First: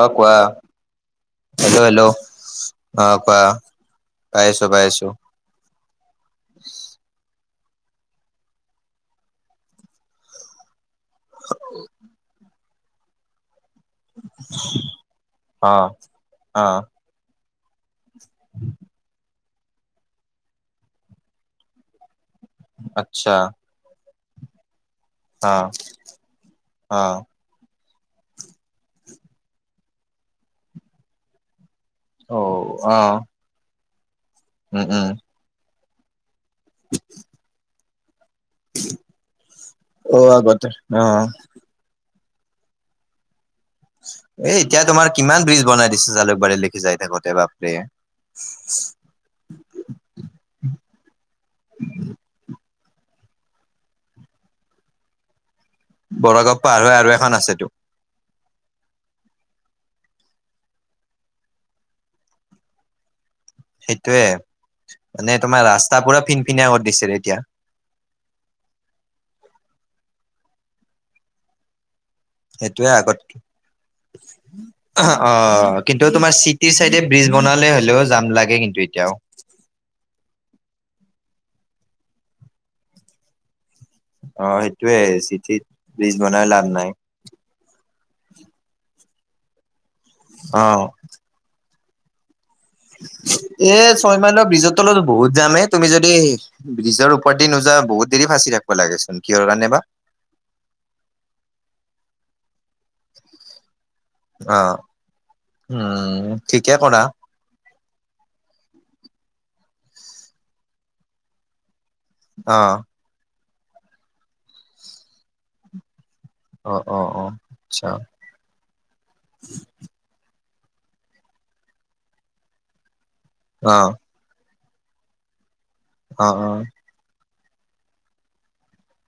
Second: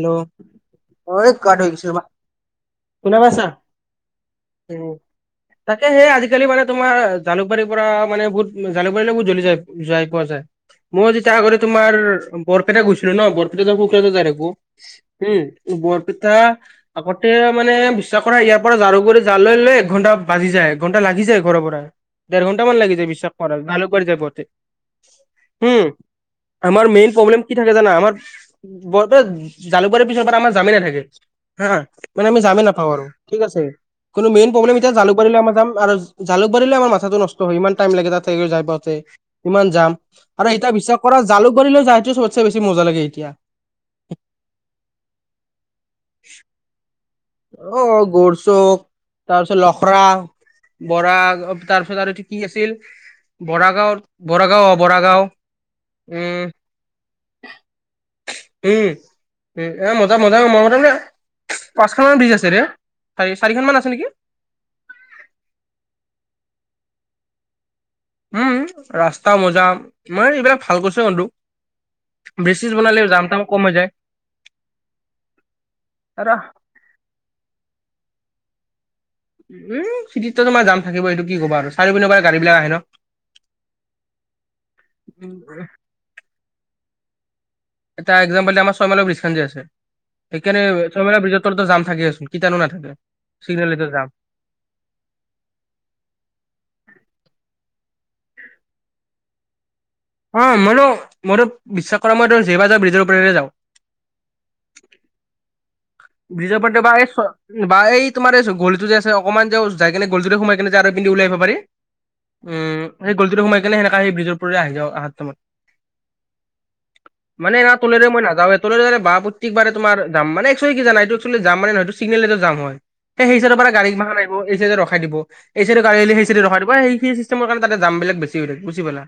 অ কোৱা? অ কাট হৈ হেল্ল, গৈছে ৰবা হেল্ল' অ শুনা কোৱা? পাইছা পাইছো উম পাইছো। তাকে সেই আজিকালি মানে তোমাৰ জালুক জালুকবাৰীৰ পৰা মান বহুত জালুকবাৰীলৈ বহুত জল্দি যায় যাই পোৱা যায়। মই যেতিয়া আগৰে তোমাৰ বৰপেটা গৈছিলো ন, বৰপেটা যাও সোতে যে যাই থাকো। উম, অ বৰপেটা অ আগতে মানে বিশ্বাস কৰা ইয়াৰ পৰা ঝাৰুগুৰি তাললৈ লৈ এক ঘণ্টা বাজি যায়, এক ঘণ্টা লাগি যায় ঘৰৰ পৰা। দেৰ ঘণ্টামান লাগি যায় আচ্ছা বিশ্বাস কৰা জালুকবাৰী যায় পাওতে। অ উম, আমাৰ অ মেইন প্ৰব্লেম কি থাকে জানা আমাৰ বতৈত- জালুকবাৰীৰ পিছৰ পৰা আমাৰ জামে নাথাকে হা মানে অ আমি জামে নাপাওঁ অ আৰু ঠিক আছে। কোনো মেইন পবলেম উম এতিয়া উম জালুকবাৰী আমাৰ জাম আৰু জালুকবাৰী লৈ আমাৰ মাথাটো নষ্ট ত সিমান টাইম লাগে তাতে যাই পাওঁতে ইমান যাম অ আৰু আগতে সেইতা বিশ্বাস অ কৰা জালুক বাৰিলৈ যাওঁতে চবতছে বেছি মজা লাগে এতিয়া। এ এতিয়া তোমাৰ কিমান ব্ৰীজ বনাই দিছে জালুকবাৰী লিকি যাই থাকোঁতে বা অ, গৰচুক তাৰপিছত লখৰা বৰাল তাৰপিছত আৰু এইটো কি আছিল বৰাগাঁওত বৰাগাঁও অ, বৰাগাঁও। উম বৰগাঁও পাৰ হয় আৰু এখন আছেতো। উম, উ এ মজা-মজা মই মতে যে তামাম ব্ৰিজ আছে ৰে। চাৰি- চাৰিখনমান সেইটোয়ে মানে তোমাৰ ৰাস্তা পুৰা ফিনফিনিয়া কৰ দিছিৰে এতিয়া। উম, ৰাস্তা মজা তোমাৰ এইবিলাক ভাল কৰচে বন্ধু। ব্ৰিজ চিজ এটোৱে বনালে আগত যাম তাম কম হৈ যায় [unintelligible] অ, কিন্তু তোমাৰ আৰু চি সি চাইডে ব্ৰিজ বনালে হ'লেওঁ যাম লাগে কিন্তু এতিয়াও। উম, চিটিততো তোমাৰ জাম থাকিব এইটো কি ক'বা আৰু চাৰি পিনৰ পৰা গাড়ী বিলাক আহে ন'। অ, সেইটোয়ে চিটিত ব্ৰিজ বনাই লাভ নাই। এটা একজাম্পল দি আমাৰ ছয়মাইলৰ ব্ৰীজ খান যে আছে সেইকাৰণে অ ছয়মাইল ব্ৰীজৰ তলত জাম থাকেচোন কিতানো নাথাকে। এ চিগনেলেতো ছয় যাম ছয়মাইলৰ ব্ৰিজত তলত বহুত যাম এ তুমি যদি ব্ৰিজৰ ওপৰদি নোযোৱা বহুত দেৰি ফাঁচি থাকব লাগেচোন কিহৰ কাৰণে বা। অ, মইতো- মইতো বিশ্বাস কৰা মই যেইবাৰ যাও ব্ৰিজৰ ওপৰৰে যাও। অ, হম ব্ৰিজৰ ঠিকে ওপৰতে বা কৰা। এই বা এই তুমাৰ এই গলিটো যে আছে অকমান যে যাই কেনে গলিটোৰে সোমাই কিনে যে আৰু পিন্ধি ওলাই আহিব পাৰি। অ উম, সেই গলিটো দি সোমাই কেনে সেনেকা আহি সেই ব্ৰিজৰ ওপৰেৰে আহি যাওঁ আহাৰ টাইমত। অ অ অ মানে না আচ্ছা টোলেৰে মই নাযাওঁৱে টোলেৰে বাহ প্ৰত্যেক বাৰে তোমাৰ যাম মানে তই কি জানা এইটো একচুৱেলি যাম মানে নহয় এইটো চিগনেল এটা যাম হয় সেই-সেই চাইডৰ পৰা অ গাডী মাখান আহিব এই চাইডে ৰখাই দিব। এই চাইডে গাড়ী আহিলে হেই অ চাইডে অ ৰখাই দিব এ সেই চিষ্টেমৰ কাৰনে তাতে যাম বিলাক বেছি হৈ থাকে বুজি পালা?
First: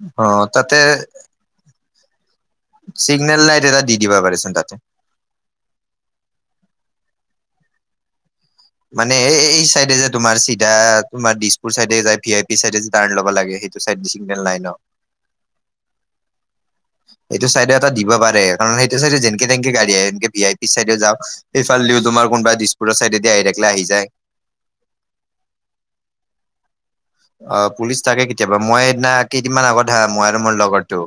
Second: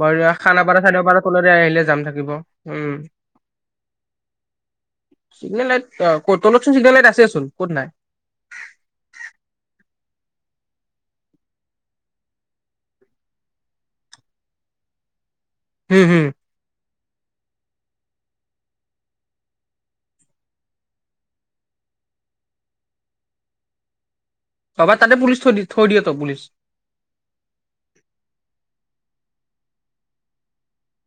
বাৰু ইয়া অ তাতে খানাপাৰা চাইডৰ পাৰ তলৰে আহিলে যাম থাকিব উম। চিগনেল লাইট এটা দি দিবা পাৰেচোন তাতে। চিগনেল লাইট অ, ক'ত তলত চোন চিগনেল লাইট আছে চোন ক'ত নাই? মানে এই- এই চাইডে যে তোমাৰ চিধা তোমাৰ দিছপুৰ চাইডে যাই ভি আই পি চাইডে টাৰ্ণ ল'ব লাগে সেই এইটো চাইড দি চিগনেল নাই ন'। হম-হম। এইটো চাইডে এটা দিবা পাৰে কাৰণ সেইটো চাইডে যেনকে-তেনকে গাড়ী আহে এনকে ভি আই পিৰ চাইডে যাওঁক সেইফালদিও তোমাৰ কোনবা দিছপুৰৰ চাইদেদি আহি থাকলে আহি যায়। ভবা তাতে পুলিচ থৈ দি থৈ দিয়ে ত'পুলিচ। অ, পুলিচ তাকে কেতিয়াবা মই সেইদিনা কেইদিনমান আগত হা মই আৰু মোৰ লগৰটো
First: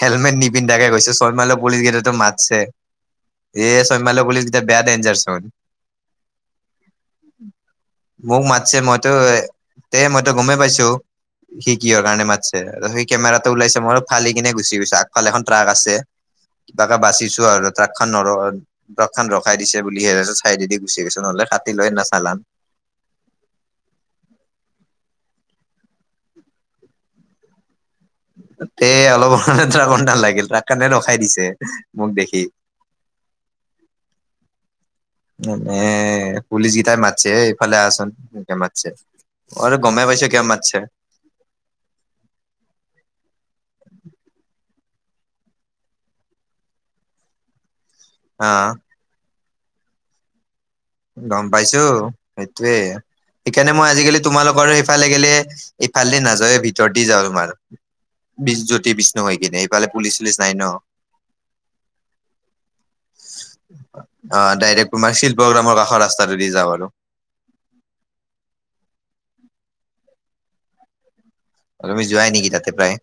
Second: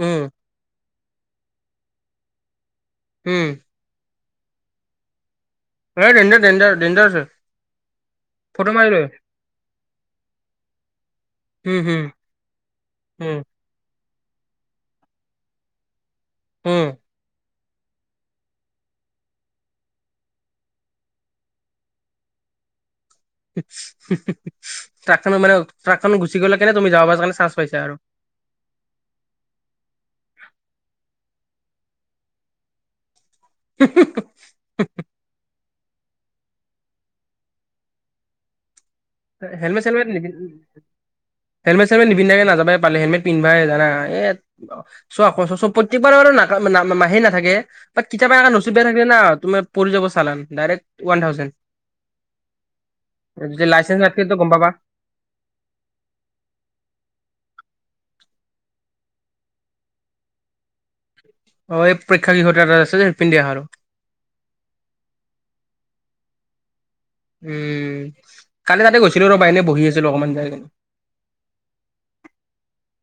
উম নিপিন্ধাকে গৈছোঁ ছয় মাইলৰ পুলিচ কেইটাইটো মাতচে। উম, য়ে ছয় মাইলৰ পুলিচ কেটা বেয়া দেঞ্জাৰ চুন। এই ডেঞ্জাৰ ডেঞ্জাৰ ডেঞ্জাৰ আছে মোক ফটো মাতছে মাৰি লৈ মইতো এ মইতো গমেই পাইছোঁ সি উম কিহৰ হম কাৰণে মাটছে সেই উম কেমেৰাটো ওলাইছে মই আৰু ফালি কিনে গুচি গৈছোঁ আগফালে এখন ট্ৰাক আছে উম কিবা কেই বাছিছোঁ আৰু। ট্ৰাক খন নৰ ট্ৰাক খন ৰখাই দিছে বুলি হে টাইছত চাইদি গুচি গৈছোঁ নহলে কাটিল হয় সেইদনা চালান। ট্ৰাকখনো মানে ট্ৰাকখনো গুচি গ'লে কেনে তুমি যাব পাৰ কাৰণে চান্স পাইছা আৰু। তে অলপৰ কাৰনে ট্ৰাকত নালাগিল ট্ৰাক খানে ৰখাই দিছে মোক দেখি। [unintelligible] [inaudible] এ পুলিচ গীটাই মাতছে এই ইফালে আচোন মোকে মাতছে। মই তো হেলমেট গমে চেলমেট পাইছোঁ, নিপি কিয় মাতিছে। হেলমেট চেলমেট নিপিন্ধাকে নাযাবা পালে হেলমেট পিন্ধাই জানা। এই চোৱা ক'চ- চ প্ৰত্যেকবাৰ আৰু [unintelligible] সেই নাথাকে। বাত কেতিয়াবা অ এখন নচিব বেয়া থাকিলে না তোমাৰ পৰি যাব চালান ডাইৰেক্ট ওৱান গম থাউজেণ্ড। পাইছোঁ সেইটোয়ে যদি সেইকাৰণে মই লাইচেন্স আজিকালি নাথাকেতো গম পাবা তোমালোকৰ এ ইফালে গেলে ইফালদি নাযাওয়ে ভিতৰ দি যাওঁ তোমাৰ। বিজ জ্যোতি বিষ্ণু হৈ কিনে এইফালে পুলিচ চুলিচ নাই ন? অ এই পৰক্ষাহ এটা আছে যে সেই ফালেদি আহা আৰু অ ডাইৰেক্ট তোমাৰ শিল্পগ্ৰামৰ কাষৰ ৰাস্তাটোদি যাওঁ আৰু উম, কালি তাতে গৈছিলো ৰবা এনে বহি আছিলোঁ অকণমান যাই কিনে। তুমি যোৱাই নেকি তাতে প্ৰায়।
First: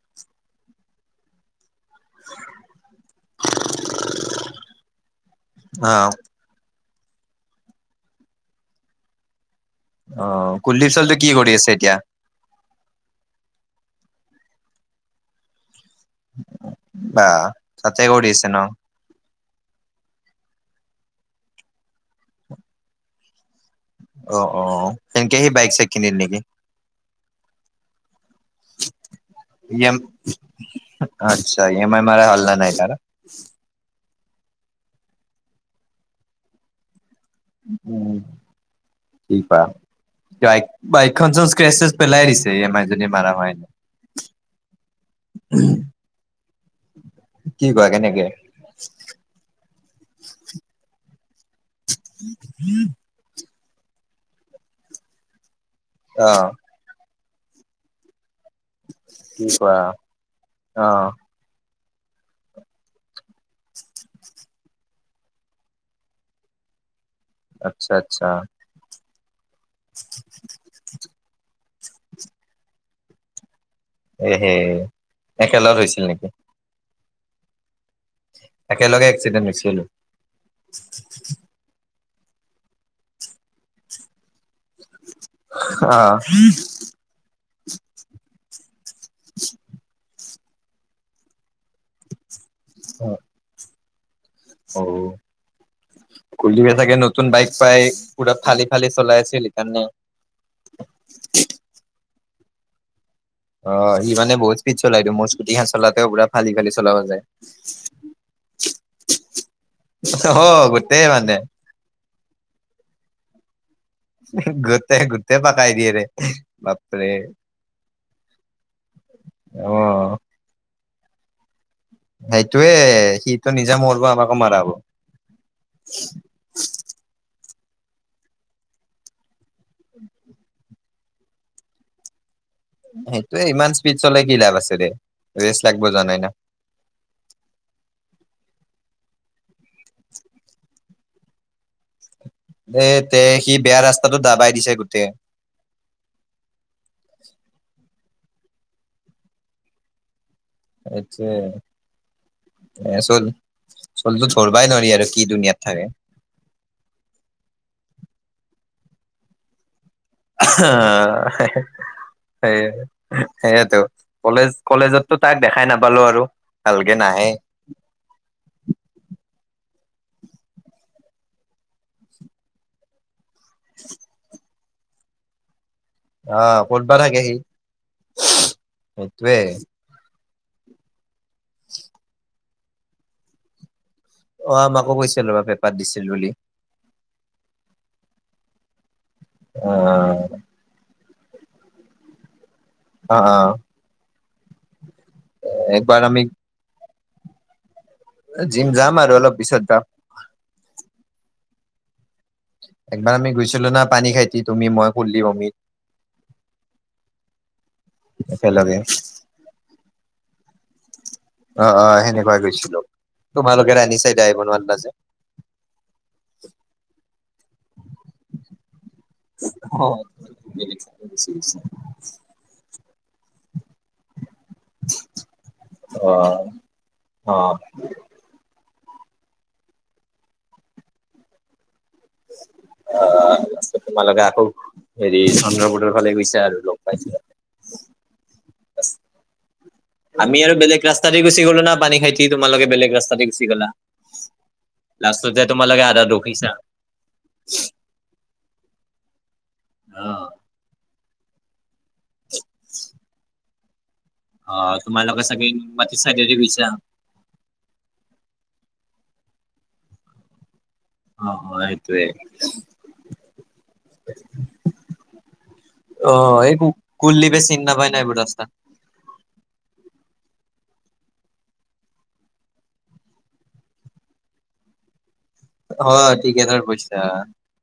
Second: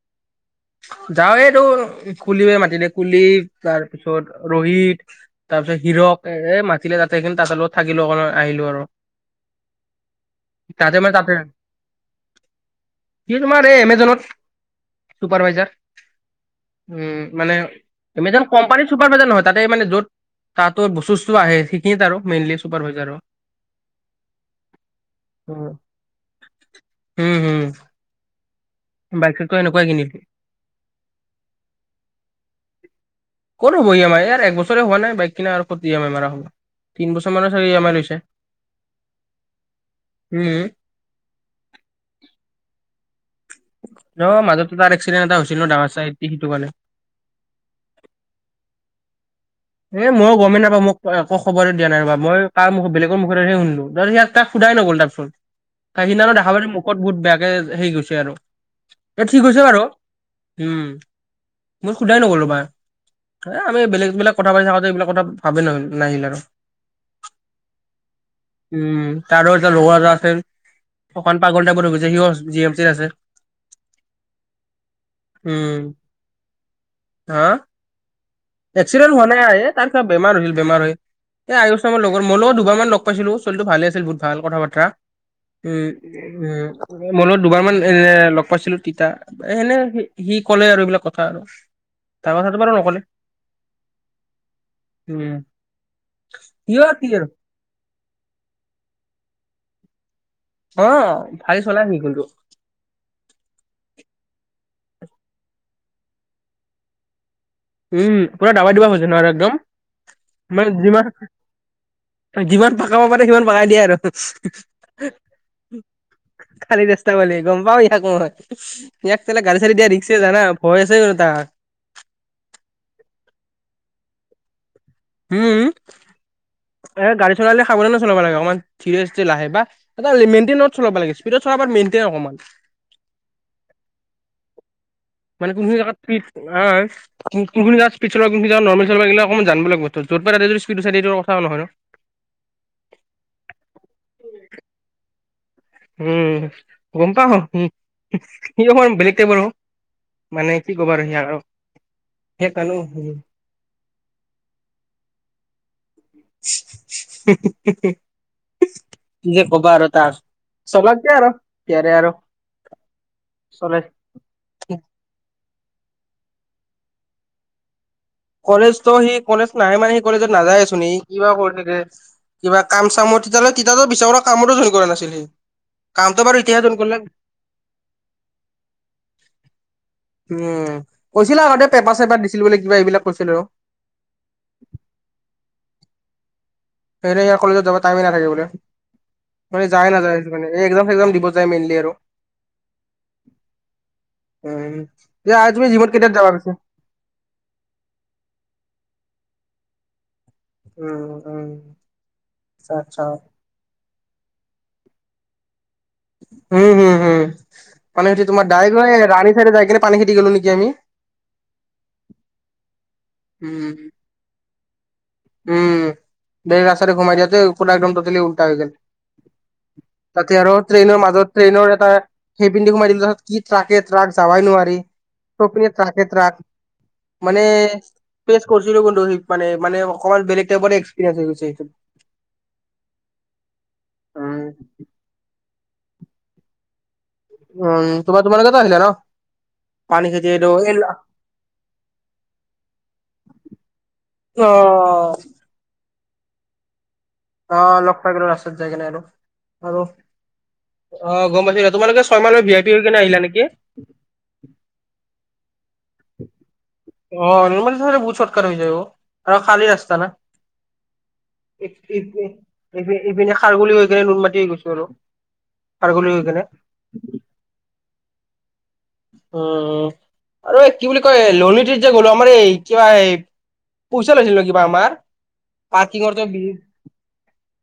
যাওঁৱেইটো কুলি মাতিলে কুলি তাৰপিছত ৰোহিত তাৰ পিছত অ হিৰক এ মাতিলে ততে, তাহাঁতৰ লগত থাকিলো অকন আহিলোঁ আৰু অ কুলদীপ তাতে মানে চলিটো কি কৰি আছে এতিয়া? কি তোমাৰ এই এমেজনত চুপাৰভাইজাৰ বা উম মানে তাতে কৰি আছে এমেযন ন কোম্পানী চুপাৰ ভাইজাৰ নহয় তাতে মানে য'ত তাতো বস্তুটো আহে সেইখিনিত আৰু মেইনলি চুপাৰ ভাইজাৰ আৰু [inaudible] অ অ সেনকে সি বাইক চাইক কিনিল নেকি। হম হম বাইক চাইকটো ই এনেকুৱাই এম কিনিলো আচ্ছা, ই এম আই মাৰ হল নে নাই তাৰ। কৰ হব ই এম আই ইয়াৰ আৰু এক বছৰে হোৱা নাই বাইক কিনা আৰু কত ই এম আই মাৰ হব। তিন বছৰ মান উম, অ, উম [unintelligible] বাইকখন চোন স্ক্ৰেচেছ পেলাই দিছে ই এম ই যদি মাৰা হোৱানাই। ন মাজত কিবা এক্সিডেণ্ট এটা হৈছিল ন ডাঙৰ চাই এ সেইটো কাৰণে। কি কৰা কেনেকে। [inaudible] এ মই গমেই নাপাও মোক একো খবৰ দিয়া নাই ৰবা মই কাৰ মোক বেলেগ, মুখে শুনিলোঁ। তাক সোধাই নগল তাৰ পিছত, অ সিদিনা দেখা পাইছে মোক। ত বহুত বেয়াকে হেৰি গৈছে আৰু এ ঠিক কি হৈছে কোৱা বাৰু উম। অ মই সোধাই নগল ৰবা এ আমি বেলেগ বিলাগ কথা পাতি থাকোতে এইবিলাক কথা ভাবেই নহ নাহিল আৰু আচ্ছা আচ্ছা। উম তাৰো এটা লগৰ এটা আচিল অকন পাগল টাইপৰ হব যে হিও জি এম চিত আছে। এহে একেলত উম হৈছিল নেকি। হা, একেলগে এক্সিডেন্ট হোৱা এক্সিডেণ্ট নাই এ হৈছিল তাৰ কিবা বেমাৰ হৈছিল বেমাৰ হৈ এই আয়ুসামৰ লগত মোৰ লগত দুবাৰমান লগ পাইছিলোঁ ছলটো ভালে আছিল বহুত ভাল কথা বতৰা। উম অ উম মনত দুবাৰ মান এ লগ পাইছিলো। তিতা সেনে সি ক'লে আৰু এইবিলাক কথা আৰু তাৰ কথাটো বাৰু নকলে। অ উম, কুলদিপে সিও ছাগে কি নতুন আৰু বাইক। পায় পুৰা ফালি ফালি চলাই আছিল সকাৰণে। অ ফালি চলাহি কিন্তু সি। অ সি মানে বহুত স্পীড চলাই টো মোৰ স্কুটীখন চলাওতে ফালি ফালি চলাব যায়। উম পুৰা দাবা দিব খোজে ন একদম অ ম গোটেই যিমান, মানে যিমান পকাব পাৰে সিমান পকাই দিয়ে আৰু গোটেই গোটেই পাকাই দিয়ে ৰে খালি বাপৰে ৰাস্তা পালে গম পাও ইয়াক মই, ইয়াত কেলা গড়ি অ চাৰি দিয়া ৰিক্স জানা ভয়ছছে নহা, সেইটোয়ে সিটো নিজা মৰব আমাকো মাৰাব। উম, এ গাড়ী চলালে সাৱধানে চলাব লাগে অকমান ধিৰেস্থীৰে লাহে বা। এটা মেনটেইনত চলাব লাগে, স্পীডত চলাব মেইনটেইন অকমান। সেইটোয়ে ইমান স্পীড চলে কি লাভ আছে, দে ৰেচ লাগব জানেই না। [unintelligible] কোন ক যা সড চল কোন যা নৰ্ম চল ল অকমান জান লাগিব যত ততে স্পড আছেটো কথা নহয় ন। এ তে সি বেয়া ৰাস্তাটো দাবাই দিছে গোটেই। উম গম পা আহ উ সি অ বেলেগ টাইপৰ মানে। কি ক'বাৰ সি এইটোৱে আৰু সেই কালো। চলতো ধৰবাই নোৱাৰি আৰু কি দুুনিয়াত থাকে। যে কবা আৰু তাক। চলাক দে আৰু ইয়াৰে [unintelligible] আৰু চলাই কলেজ কলেজতো তাক দেখাই নাপালো আৰু ভালকে নাহে। কলেজতো সি কলেজ নাহে মানে সি কলেজত নাযায়ছোন কিবা কৰি থাকে কিবা কাম চামত। বিদ্যালয় তিতা বিচাৰা কামতো জইন কৰা নাছিলে সি। কামটো বাৰু আহ এতিয়াহে জইন ক'তবা কৰিলে। থাকে সি, সেইটোৱে। উম, কৈছিলা আগতে পেপাৰ চেপাৰ দিছিল বুলি কিবা এইবিলাক কৈছিল আৰু। অঁ মাকো কৈছিল ৰব পেপাত দিছিল বুলি। সেই ইয়াৰ কলেজত যাব টাইমে নাথাকে বোলে অ মানে যায়াই নাযায় মানে। এ একজাম চেকজাম দিব যায় মেইনলি আৰু। অহঁ অহঁ উম, এয়া তুমি জীমত একবাৰ কেইটা আমি যাবা পিছে। জিম যাম আৰু অলপ পিছত যাম। উম উম আচ্ছা আচ্ছা একবাৰ আমি গৈছিলো না পানী খাইতি তুমি মই খুললি অমিত। উম হম হম পানী খুঠি তোমাৰ ডাই একেলগে ৰাণী চাইডে যাই কিনে পানী খেতি গ'লো নেকি আমি। অঁ অঁ সেনেকুৱাই গৈছিলো। তোমালোকে উম ৰান্ধিচাই ড্ৰাইভাৰৰ আন্দাজত। উম দে ৰাস্তাৰে ঘুমাই দিয়াতে পুৰা একদম তোতেলি উল্টা হৈ গেল। অ', তাতে আৰু অ', ট্ৰেইনৰ মাজত ট্ৰেইনৰ এটা। সেই পিনেদি সোমাই দিলো তাপাছত কি ট্ৰাকে ট্ৰাক যাবাই নোৱাৰি ত সিপিনে - ট্ৰাকে ট্ৰাক মানে- তাৰপিছত পেছ, কৰিছিলো কিন্তু স মান মানে অকণমান বেলেগ টাইপৰে এক্সপেৰিয়েঞ্চ হৈ গৈছে সেইটো। অ আচ্ছা তোমালোকে উম আকৌ- হেৰি চন্দ্ৰপোটৰ ফালে গৈছে আৰু লগ পাইছিলো। উম তোমাৰ তোমালোকেতো আনিলা ন। পানী খেতি আমি এইটো আৰু এই বেলগ ৰাস্তাদি গুচি গলো ন, পানী খাই তি তোমালোকে বেলেগ ৰাস্তাতে গুচি গলা। অ', লাষ্টত যে তোমালোকে আধাত ৰখিছা। অ লগ পাই গলো ৰাস্তাত যায় কিনে আৰু। অ', অ গম পালো। তোমালোকে ছয় মাইলৰ ভি আই পি হৈ কিনে আহিলা নেকি? অঁ, তোমালোকৰ ছাগে নুনমাটি ছাইডে গৈছা। অঁ, নুনমাটি ছাইডে বহুত ছৰ্টকাট হৈ যায় আও, আৰু খালি ৰাস্তা না। অ', ই ই সেইটোৱে। ইপিনে খাৰগলী হৈ কিনে নুনমাটিত গৈছো আৰু। খাৰগুলি হৈ অ', পেলাই। এই কুলদীপে চিনি নাপায় না এইবোৰ ৰাস্তা। উম আৰু এই কি বুলি কয় লণিটিট যে গ'লো আমাৰ এই কিবা এই- পইচা লৈছিলো কিবা আমাৰ। অ', পাৰ্কিংৰটে টিকেটৰ পইচা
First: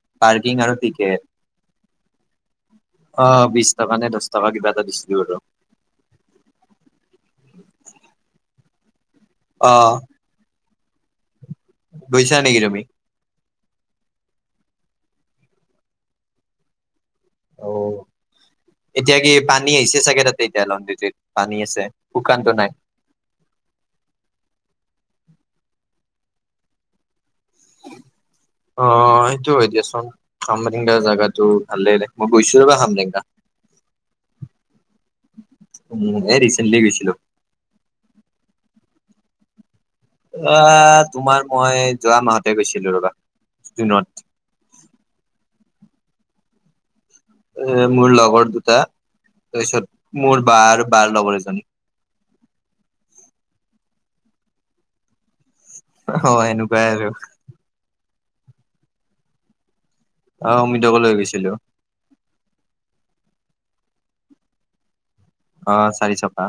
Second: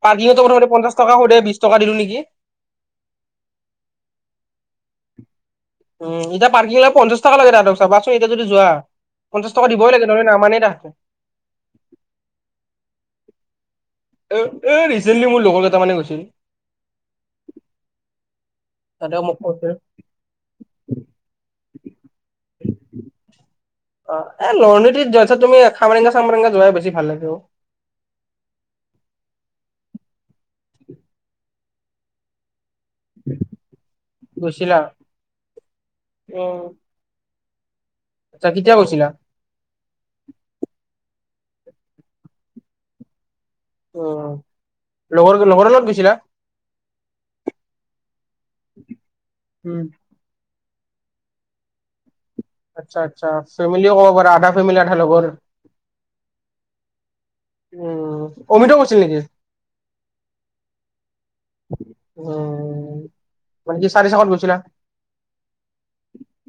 পাৰ্কিংৰো পাৰ্কিং কথা আৰু পঞ্চাশ টিকেট। টকা স বিশ টকা দিলো নেকি? অঁ বিশ টকা নে দহ টকা কিবা এটা দিছিলো আৰু। উম এয়া পাৰ্কিংৰ পঞ্চা টকা লাগে চাবাচোন এতিয়া যোৱা পঞ্চা টকা অ', দিবই লাগে। নামানেই তাহাঁতে - গৈছা নেকি তুমি? এ এ ৰিচেণ্টলি মোৰ লগৰ কেইটা মানে গৈছিল। অ'। এতিয়া তাহাঁতেও কি মোক কৈছে। পানী আহিছে চাগে তাতে এতিয়া, পানী আছে শুকানতো নাই। অ এ লৰণীট যছ তুমি খামৰেংগা চামৰেংগা যোৱাই বেছি ভাল লাগে অ। অ সেইটো হয় দিয়াচোন কামৰেংগা জাগগাতটো ভালে মই গৈছো ৰবা হামৰেং। গৈছিলা এ উম, ৰিচেণ্টলী গৈছিলোঁ। আচ্ছা কেতিয়া গৈছিলা? অ তোমাৰ মই যোৱা মাহতে গৈছিলো ৰবা জুনত উম, লগৰ লগৰ লগত গৈছিলা। এ মোৰ লগৰ দুটা উম। তাৰপিছত মোৰ বা আৰু বাৰ লগৰ এজনী আচ্ছা আচ্ছা ফেমিলি ক'ব পাৰা আধা ফেমিলি আধা লগৰ। অ এনেকোৱাই আৰু উম অমৃত গৈছিল নেকি? অ অমৃতকো লৈ গৈছিলোঁ। উম মানে কি চাৰি চকাত গৈছিলা? অ চাৰিচকা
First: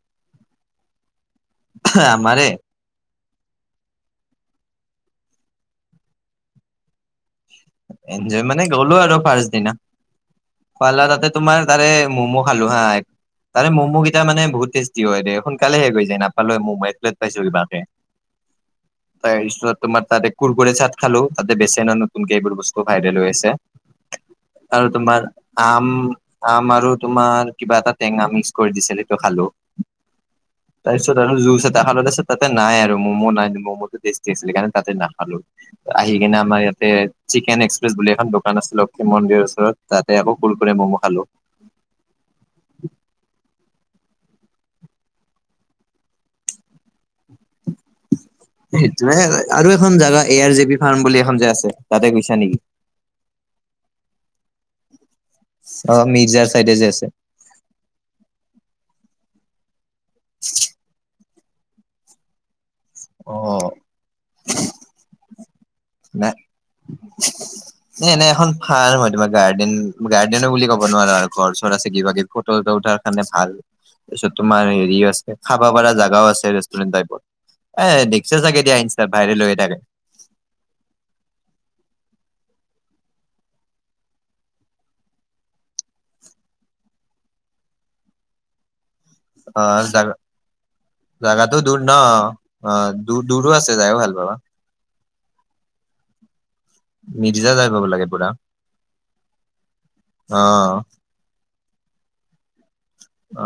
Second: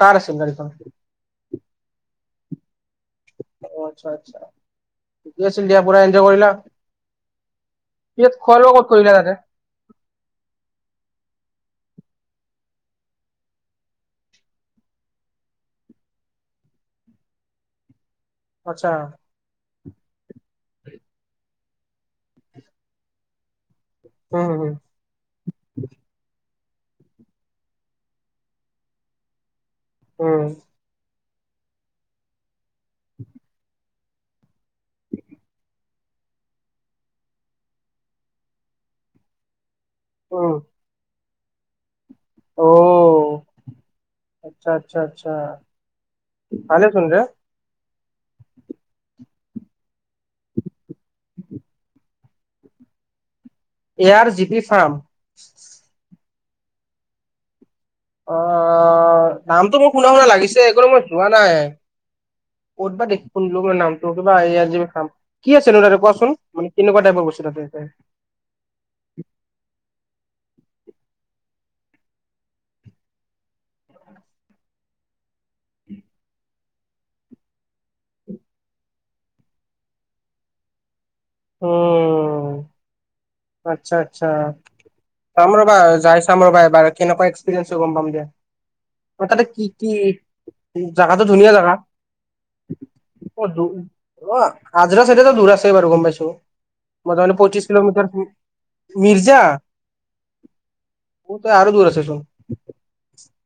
কাৰ আছিল গাড়ীখন? আমাৰে আচ্ছা আচ্ছা ঠিক আছিল দিয়া পোৰা এন্জয় কৰিলা। পিছত এনজয় খোৱা মানে লোৱা ক'ত গ'লো কৰিলা আৰু তাতে? ফাৰ্ষ্ট দিনা। পাৰ্লাৰতে তোমাৰ তাৰে ম'ম' খালো হা এক তাৰে ম'ম' কেইটা মানে বহুত টেষ্টি হয় দে সোনকালে শেষ হৈ যায় নাপালোৱেই মমো এক প্লেট পাইছো কিবাকে আচ্ছা তাৰ পিছত তোমাৰ তাতে কুৰকোৰি চাট খালো তাতে বেচন আন কোনকে এইবোৰ বস্তু ভাইৰেল হৈ আছে উ আৰু তোমাৰ আম আম আৰু তোমাৰ কিবা এটা টেঙা মিক্স কৰি দিছিলে সেইটো খালো। উম তাৰপিছত আৰু জুচ এটা তাতে নাই আৰু ম'ম' নাই ম'ম'টো টেষ্টি নাছিলে কাৰণ তাতে নাখালো আহি কিনে আমাৰ ইয়াত এ চিকেন এক্সপ্ৰেছ বুলি এখন দোকান আছে লক্ষি মন্দিৰৰ ওচৰত তাতে আকৌ কুৰ-কুৰি, ম'মো খালো। অ আচ্ছা আচ্ছা আচ্ছা ভালেচোন, সেইটোৱে আৰু এখন জাগা এ আৰ জে বি ফাৰ্ম বুলি এখন যে আছে তা গৈছা নেকি? এয় আৰ জি পি ফাৰ্ম অ মিৰ্জাৰ চাইড যে আছে অ নামটো মোৰ শুনা শুনা লাগিছে অকল মই যোৱা নাই। [unintelligible] কোৱা অ চুন মানে কেনেকুৱা টাইপৰ বস্তু তাতে পোৱা যায়। এ এনে এখন। ভাল মই তোমাৰ গাৰ্ডেন গাৰ্ডেনো বুলি ক'ব নোৱাৰো আৰু ঘৰ চৰ আছে কিবা কিবি ফটো উঠাৰ কাৰণে ভাল। তাৰপিছত তোমাৰ হেৰি আছে খাব পৰা জাগাও আছে ৰেষ্টুৰেণ্ট টাইপত। এ দেখছা চাগে দিয়া ইনষ্টাত ভাইৰেল লৈ থাকে। উম। আচ্ছা আচ্ছা। চাম ৰবা যাই চাম ৰবা এবাৰ কেনেকুৱা এক্সপিৰিয়েঞ্চ হয় গম পাম দিয়া। কথাতো কি অ কি। জাগা জাগাটো ধুনীয়া জাগা দূৰ ন। অ দূৰ দূৰো আছে যায়ো ভাল পাবা অ। আজৰা চাইতেটো দূৰ আছে বাৰো গম পাইছো মই ত মানে মিৰ্জা পঁচিশ যাই পাব কিলোমিটৰ। লাগে পুৰা মিৰ্জা অ সেইটো আৰু দূৰ আছে চোন।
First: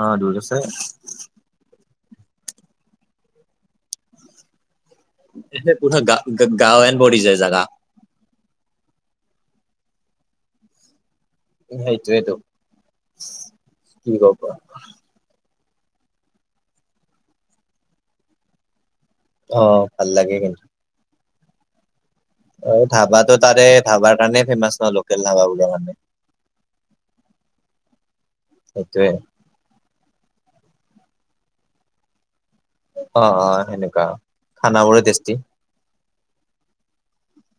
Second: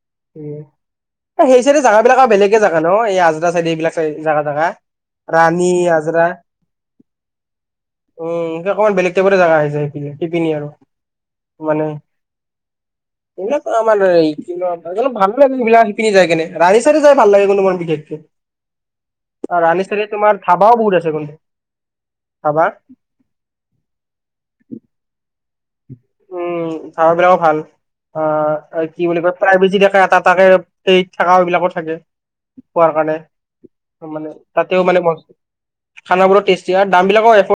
অ দূৰ আছে। সেই চাইডে জেগাব বিলাকৰ বেলেগে জেগা ন এই আজ্ৰা চাইদ এইবিলাক চাই জাগা জাগা। ৰাণী এহে কোনো গাঁৱ আজৰা ৱৈন বদি যায় জাগা উম সে অকণমান বেলেগ টাইপৰে জাগা আহিছে সেইখিনি সিপিনী আৰু মান সেইটোৱেটো কেনেকুৱা কি মানুহ ই [unintelligible] ক'বা। সেই সিবিলাক শিপিনি যায় কেনে ৰাণী চাইদে যাই ভাল লাগে কন্তো মোৰ বিশেষকে অ', আৰু আলি চালী ভাল লাগে তোমাৰ ধাবাও বহুত আছে ধাবা অ ধাবাটো তাৰে ধাবাৰ কাৰণে ফেমাচ ন লোকেল ধাবা বোৰৰ কাৰণে উম ধাবা বিলাও ভাল অ কি সেইটোয়ে বুলি কয় প্ৰাই বেছি থাকে এটা এ তাকে এই থকা এইবিলাকো থাকে পোৱাৰ কাৰণে অ', অ', সেনেকুৱা মানে তাতেও খানাবোৰো মানে ম টেষ্টি। খানাব বোৰৰ টেষ্টি আৰু দাম বিলাকো এফৌট